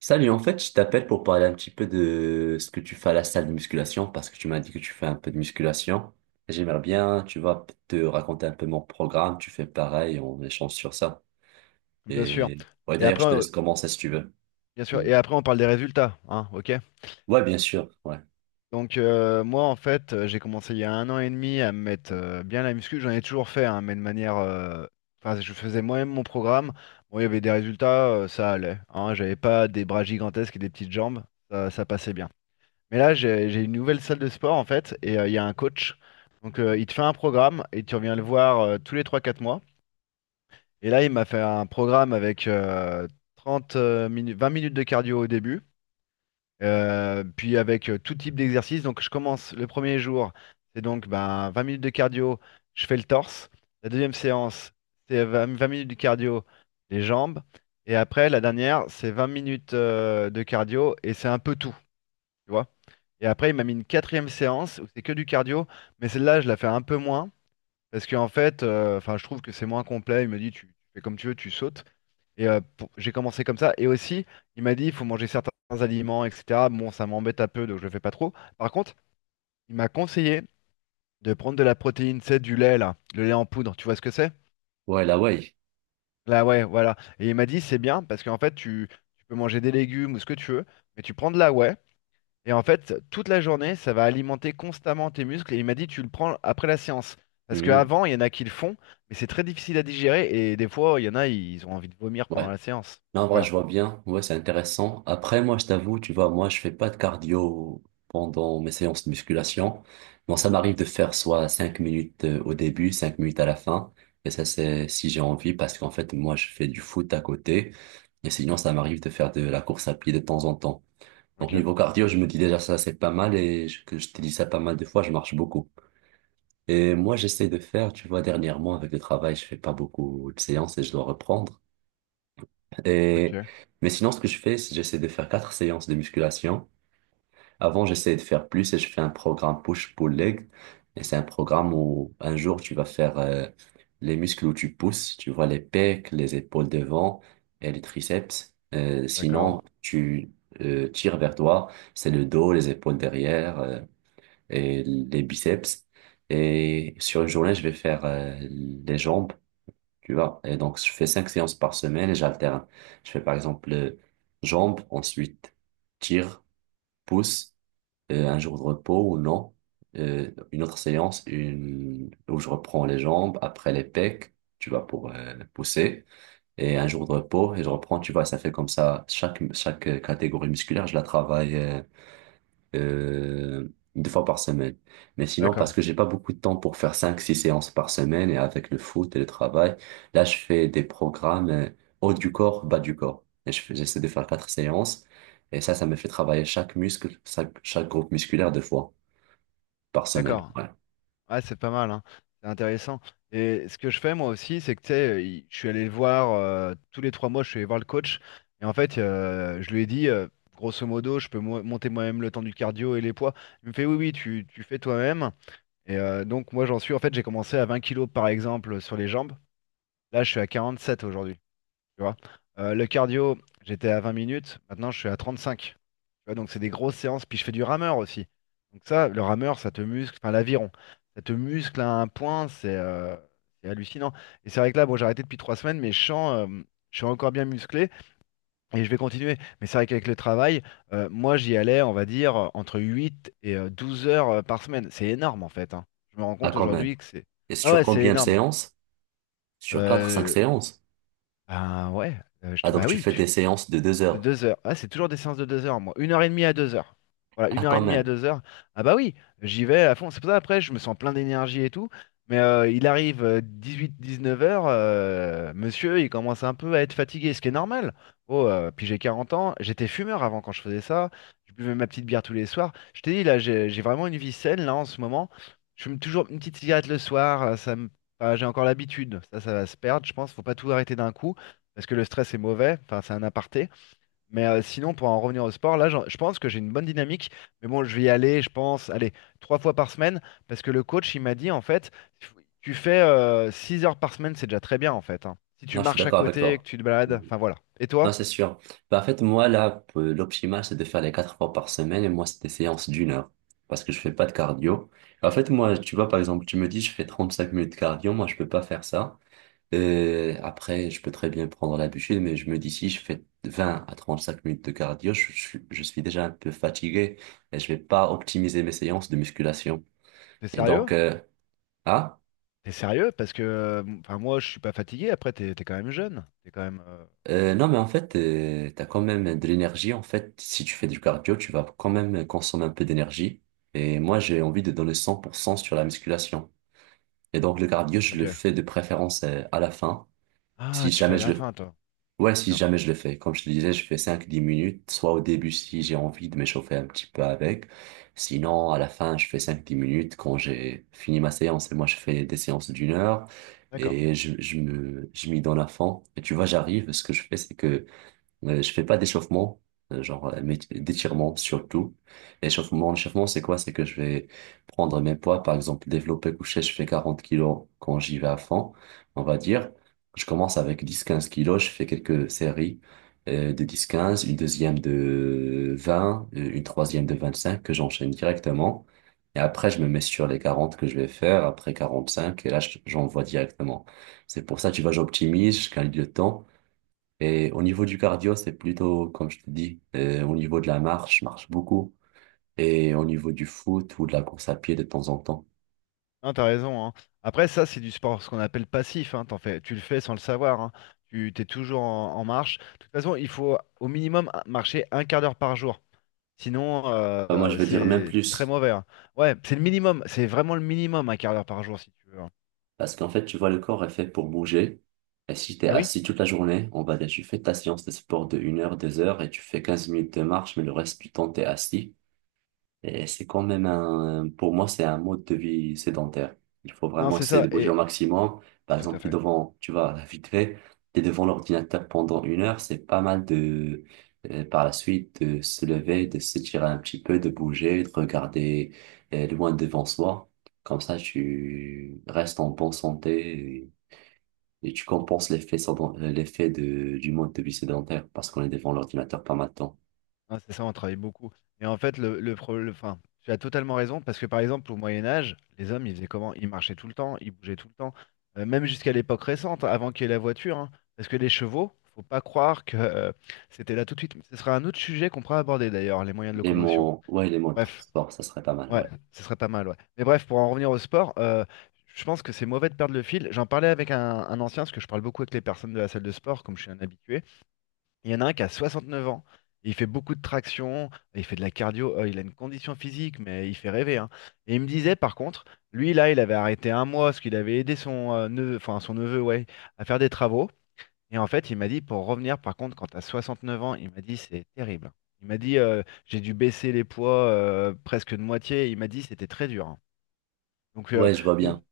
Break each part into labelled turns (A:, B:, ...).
A: Salut, en fait, je t'appelle pour parler un petit peu de ce que tu fais à la salle de musculation parce que tu m'as dit que tu fais un peu de musculation. J'aimerais bien, tu vois, te raconter un peu mon programme. Tu fais pareil, on échange sur ça.
B: Bien sûr.
A: Et ouais,
B: Et
A: d'ailleurs,
B: après,
A: je te laisse commencer si tu veux.
B: bien sûr.
A: Mhm.
B: Et après, on parle des résultats, hein, ok?
A: Ouais, bien sûr. Ouais.
B: Donc moi, en fait, j'ai commencé il y a un an et demi à me mettre bien la muscu. J'en ai toujours fait, hein, mais de manière, enfin, je faisais moi-même mon programme. Bon, il y avait des résultats, ça allait. Hein, j'avais pas des bras gigantesques et des petites jambes, ça passait bien. Mais là, j'ai une nouvelle salle de sport en fait, et il y a un coach. Donc il te fait un programme et tu reviens le voir tous les trois, quatre mois. Et là, il m'a fait un programme avec 30 minutes, 20 minutes de cardio au début. Puis avec tout type d'exercice. Donc je commence le premier jour, c'est donc ben, 20 minutes de cardio, je fais le torse. La deuxième séance, c'est 20 minutes de cardio, les jambes. Et après, la dernière, c'est 20 minutes de cardio et c'est un peu tout, tu vois. Et après, il m'a mis une quatrième séance où c'est que du cardio, mais celle-là, je la fais un peu moins parce qu'en fait, enfin, je trouve que c'est moins complet. Il me dit, tu fais comme tu veux, tu sautes. Et j'ai commencé comme ça. Et aussi, il m'a dit, il faut manger certains aliments, etc. Bon, ça m'embête un peu, donc je le fais pas trop. Par contre, il m'a conseillé de prendre de la protéine, c'est du lait, là, le lait en poudre. Tu vois ce que c'est?
A: Ouais, la way.
B: Là, ouais, voilà. Et il m'a dit, c'est bien parce qu'en fait, tu peux manger des légumes ou ce que tu veux, mais tu prends de la whey. Et en fait, toute la journée, ça va alimenter constamment tes muscles. Et il m'a dit, tu le prends après la séance. Parce
A: Mhm.
B: qu'avant, il y en a qui le font, mais c'est très difficile à digérer. Et des fois, il y en a, ils ont envie de vomir pendant
A: Ouais.
B: la séance.
A: Non, en vrai,
B: Voilà.
A: je vois bien. Ouais, c'est intéressant. Après, moi, je t'avoue, tu vois, moi, je fais pas de cardio pendant mes séances de musculation. Bon, ça m'arrive de faire soit 5 minutes au début, 5 minutes à la fin. Et ça, c'est si j'ai envie, parce qu'en fait, moi, je fais du foot à côté. Et sinon, ça m'arrive de faire de la course à pied de temps en temps. Donc,
B: Ok,
A: niveau cardio, je me dis déjà, ça, c'est pas mal. Et que je te dis ça pas mal de fois, je marche beaucoup. Et moi, j'essaie de faire, tu vois, dernièrement, avec le travail, je fais pas beaucoup de séances et je dois reprendre. Et,
B: ok,
A: mais sinon, ce que je fais, c'est j'essaie de faire quatre séances de musculation. Avant, j'essayais de faire plus et je fais un programme push-pull-leg. Et c'est un programme où un jour, tu vas faire les muscles où tu pousses. Tu vois les pecs, les épaules devant et les triceps. Euh,
B: d'accord.
A: sinon, tu tires vers toi. C'est le dos, les épaules derrière et les biceps. Et sur une journée, je vais faire les jambes. Tu vois, et donc je fais cinq séances par semaine et j'alterne. Je fais par exemple jambes, ensuite tir, pouce, un jour de repos ou non, une autre séance où je reprends les jambes, après les pecs, tu vois, pour pousser, et un jour de repos et je reprends, tu vois, ça fait comme ça, chaque catégorie musculaire, je la travaille euh, deux fois par semaine. Mais sinon, parce
B: D'accord,
A: que j'ai pas beaucoup de temps pour faire cinq, six séances par semaine et avec le foot et le travail, là, je fais des programmes haut du corps, bas du corps. Et j'essaie de faire quatre séances. Et ça me fait travailler chaque muscle, chaque groupe musculaire deux fois par semaine.
B: d'accord.
A: Ouais.
B: Ah, c'est pas mal, hein. C'est intéressant. Et ce que je fais moi aussi, c'est que tu sais, je suis allé le voir tous les trois mois, je suis allé voir le coach. Et en fait, je lui ai dit, grosso modo, je peux monter moi-même le temps du cardio et les poids. Il me fait, oui, oui, tu fais toi-même. Et donc, moi, j'en suis, en fait, j'ai commencé à 20 kilos par exemple sur les jambes. Là, je suis à 47 aujourd'hui. Tu vois. Le cardio, j'étais à 20 minutes. Maintenant, je suis à 35. Tu vois, donc c'est des grosses séances. Puis je fais du rameur aussi. Donc ça, le rameur, ça te muscle, enfin l'aviron, ça te muscle à un point, c'est hallucinant. Et c'est vrai que là, bon, j'ai arrêté depuis trois semaines, mais je sens, je suis encore bien musclé et je vais continuer. Mais c'est vrai qu'avec le travail, moi j'y allais, on va dire, entre 8 et 12 heures par semaine. C'est énorme en fait, hein. Je me rends
A: Ah,
B: compte
A: quand même.
B: aujourd'hui que c'est...
A: Et
B: Ah
A: sur
B: ouais, c'est
A: combien de
B: énorme.
A: séances? Sur quatre, cinq
B: Euh,
A: séances.
B: ben ouais, euh, je
A: Ah,
B: te-
A: donc
B: bah
A: tu
B: oui,
A: fais des
B: tu,
A: séances de deux
B: de
A: heures.
B: deux heures. Ah, c'est toujours des séances de deux heures, moi. Une heure et demie à deux heures. Voilà,
A: Ah,
B: une heure
A: quand
B: et demie à
A: même.
B: deux heures. Ah bah oui, j'y vais à fond. C'est pour ça, après, je me sens plein d'énergie et tout. Mais il arrive 18-19 heures, monsieur, il commence un peu à être fatigué, ce qui est normal. Oh, puis j'ai 40 ans, j'étais fumeur avant quand je faisais ça. Je buvais ma petite bière tous les soirs. Je t'ai dit, là, j'ai vraiment une vie saine, là, en ce moment. Je fume toujours une petite cigarette le soir, ça me... enfin, j'ai encore l'habitude. Ça va se perdre, je pense. Faut pas tout arrêter d'un coup, parce que le stress est mauvais. Enfin, c'est un aparté. Mais sinon, pour en revenir au sport, là, je pense que j'ai une bonne dynamique. Mais bon, je vais y aller, je pense, allez, trois fois par semaine, parce que le coach, il m'a dit, en fait, tu fais six heures par semaine, c'est déjà très bien, en fait, hein. Si tu
A: Là, je suis
B: marches à
A: d'accord avec
B: côté, et que
A: toi.
B: tu te balades, enfin voilà. Et
A: Non,
B: toi,
A: c'est sûr. Bah, en fait, moi, là, l'optimal, c'est de faire les quatre fois par semaine et moi, c'est des séances d'1 heure parce que je fais pas de cardio. En fait, moi, tu vois, par exemple, tu me dis, je fais 35 minutes de cardio, moi, je peux pas faire ça. Après, je peux très bien prendre la bûche, mais je me dis, si je fais 20 à 35 minutes de cardio, je suis déjà un peu fatigué et je vais pas optimiser mes séances de musculation.
B: t'es
A: Et
B: sérieux?
A: donc, hein?
B: T'es sérieux? Parce que, enfin, moi, je suis pas fatigué. Après, t'es quand même jeune. T'es quand même.
A: Non, mais en fait, t'as quand même de l'énergie. En fait, si tu fais du cardio, tu vas quand même consommer un peu d'énergie. Et moi, j'ai envie de donner 100% sur la musculation. Et donc, le cardio, je le
B: Ok.
A: fais de préférence à la fin.
B: Ah,
A: Si
B: tu fais
A: jamais
B: à
A: je
B: la
A: le,
B: fin, toi.
A: ouais, si
B: D'accord.
A: jamais je le fais. Comme je te disais, je fais 5-10 minutes, soit au début si j'ai envie de m'échauffer un petit peu avec. Sinon, à la fin, je fais cinq dix minutes quand j'ai fini ma séance. Et moi, je fais des séances d'une heure.
B: D'accord.
A: Et je m'y donne à fond. Et tu vois, j'arrive. Ce que je fais, c'est que je fais pas d'échauffement, mais d'étirement surtout. L'échauffement, c'est quoi? C'est que je vais prendre mes poids, par exemple, développé couché, je fais 40 kilos quand j'y vais à fond, on va dire. Je commence avec 10-15 kilos, je fais quelques séries de 10-15 une deuxième de 20 une troisième de 25 que j'enchaîne directement. Et après, je me mets sur les 40 que je vais faire, après 45 et là, j'envoie directement. C'est pour ça, tu vois, j'optimise, je gagne du temps. Et au niveau du cardio, c'est plutôt, comme je te dis, au niveau de la marche, je marche beaucoup. Et au niveau du foot ou de la course à pied de temps en temps.
B: Non, t'as raison, hein. Après, ça, c'est du sport, ce qu'on appelle passif, hein. T'en fais, tu le fais sans le savoir, hein. Tu t'es toujours en, en marche. De toute façon, il faut au minimum marcher un quart d'heure par jour. Sinon,
A: Bah, moi, je vais dire même
B: c'est très
A: plus.
B: mauvais, hein. Ouais, c'est le minimum. C'est vraiment le minimum, un quart d'heure par jour, si tu veux, hein.
A: Parce qu'en fait, tu vois, le corps est fait pour bouger. Et si t'es
B: Ah oui?
A: assis toute la journée, on va dire, tu fais ta séance de sport de 1 heure, 2 heures et tu fais 15 minutes de marche, mais le reste du temps, t'es assis. Et c'est quand même pour moi, c'est un mode de vie sédentaire. Il faut
B: Non,
A: vraiment
B: c'est
A: essayer
B: ça.
A: de bouger au
B: Et
A: maximum. Par
B: tout à
A: exemple, t'es
B: fait.
A: devant, tu vois, vite fait, t'es devant l'ordinateur pendant 1 heure, c'est pas mal par la suite, de se lever, de s'étirer un petit peu, de bouger, de regarder, loin devant soi. Comme ça, tu restes en bonne santé et tu compenses l'effet du mode de vie sédentaire parce qu'on est devant l'ordinateur pas mal de temps.
B: Ah, c'est ça, on travaille beaucoup. Et en fait, le problème, enfin, tu as totalement raison, parce que par exemple, au Moyen Âge, les hommes, ils faisaient comment? Ils marchaient tout le temps, ils bougeaient tout le temps. Même jusqu'à l'époque récente, avant qu'il y ait la voiture, hein, parce que les chevaux, faut pas croire que c'était là tout de suite. Ce sera un autre sujet qu'on pourra aborder d'ailleurs, les moyens de
A: Les
B: locomotion.
A: mots, ouais, les mots de
B: Bref,
A: transport, ça serait pas mal,
B: ouais,
A: ouais.
B: ce serait pas mal, ouais. Mais bref, pour en revenir au sport, je pense que c'est mauvais de perdre le fil. J'en parlais avec un ancien, parce que je parle beaucoup avec les personnes de la salle de sport, comme je suis un habitué. Il y en a un qui a 69 ans. Il fait beaucoup de traction, il fait de la cardio, il a une condition physique, mais il fait rêver, hein. Et il me disait par contre, lui là, il avait arrêté un mois parce qu'il avait aidé son neveu, enfin son neveu, ouais, à faire des travaux. Et en fait, il m'a dit pour revenir, par contre, quand t'as 69 ans, il m'a dit c'est terrible. Il m'a dit j'ai dû baisser les poids presque de moitié. Il m'a dit c'était très dur, hein. Donc
A: Ouais, je vois
B: nous-
A: bien.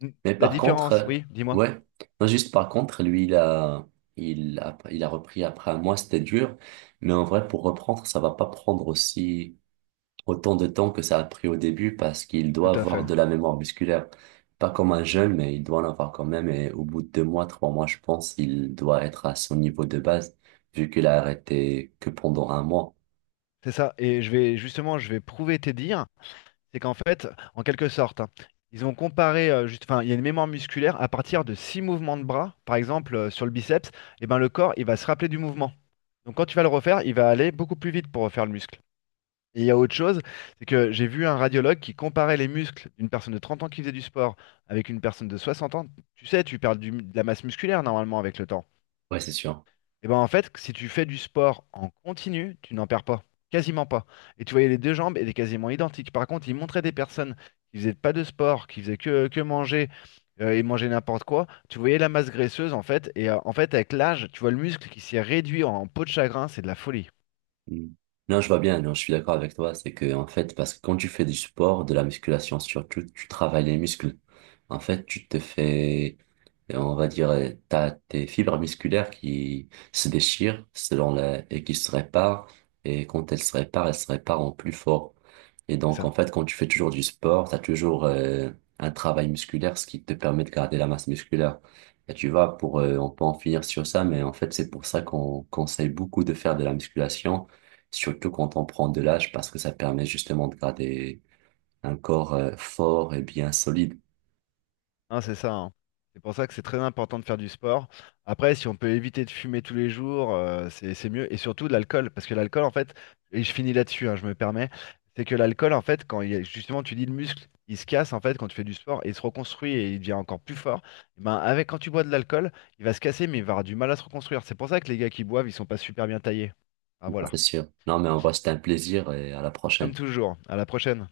B: nous-
A: Mais
B: la
A: par contre,
B: différence, oui, dis-moi.
A: ouais, non, juste par contre, lui, il a repris après un mois, c'était dur. Mais en vrai, pour reprendre, ça va pas prendre aussi autant de temps que ça a pris au début parce qu'il doit
B: Tout à
A: avoir
B: fait.
A: de la mémoire musculaire. Pas comme un jeune, mais il doit en avoir quand même. Et au bout de 2 mois, 3 mois, je pense, il doit être à son niveau de base vu qu'il a arrêté que pendant un mois.
B: C'est ça. Et je vais justement, je vais prouver tes dires, c'est qu'en fait, en quelque sorte, hein, ils ont comparé, juste, enfin, il y a une mémoire musculaire à partir de six mouvements de bras, par exemple sur le biceps, et ben le corps, il va se rappeler du mouvement. Donc quand tu vas le refaire, il va aller beaucoup plus vite pour refaire le muscle. Et il y a autre chose, c'est que j'ai vu un radiologue qui comparait les muscles d'une personne de 30 ans qui faisait du sport avec une personne de 60 ans. Tu sais, tu perds de la masse musculaire normalement avec le temps.
A: Ouais, c'est sûr.
B: Et ben en fait, si tu fais du sport en continu, tu n'en perds pas, quasiment pas. Et tu voyais les deux jambes, elles étaient quasiment identiques. Par contre, ils montraient des personnes qui faisaient pas de sport, qui faisaient que manger et manger n'importe quoi. Tu voyais la masse graisseuse en fait, et en fait avec l'âge, tu vois le muscle qui s'est réduit en peau de chagrin, c'est de la folie.
A: Mm. Non, je vois bien, non, je suis d'accord avec toi. C'est que, en fait, parce que quand tu fais du sport, de la musculation surtout, tu travailles les muscles. En fait, tu te fais, on va dire, t'as tes fibres musculaires qui se déchirent et qui se réparent. Et quand elles se réparent en plus fort. Et
B: C'est
A: donc,
B: ça.
A: en fait, quand tu fais toujours du sport, t'as toujours un travail musculaire, ce qui te permet de garder la masse musculaire. Et tu vois, on peut en finir sur ça, mais en fait, c'est pour ça qu'on conseille beaucoup de faire de la musculation, surtout quand on prend de l'âge, parce que ça permet justement de garder un corps fort et bien solide.
B: Hein, c'est ça, hein. C'est pour ça que c'est très important de faire du sport. Après, si on peut éviter de fumer tous les jours, c'est mieux. Et surtout de l'alcool, parce que l'alcool, en fait, et je finis là-dessus, hein, je me permets, c'est que l'alcool, en fait, quand il y a- justement tu dis le muscle, il se casse en fait quand tu fais du sport, et il se reconstruit et il devient encore plus fort. Et ben avec quand tu bois de l'alcool, il va se casser, mais il va avoir du mal à se reconstruire. C'est pour ça que les gars qui boivent, ils sont pas super bien taillés. Ah
A: Non,
B: voilà.
A: c'est sûr. Non, mais en vrai, c'était un plaisir et à la
B: Comme
A: prochaine.
B: toujours. À la prochaine.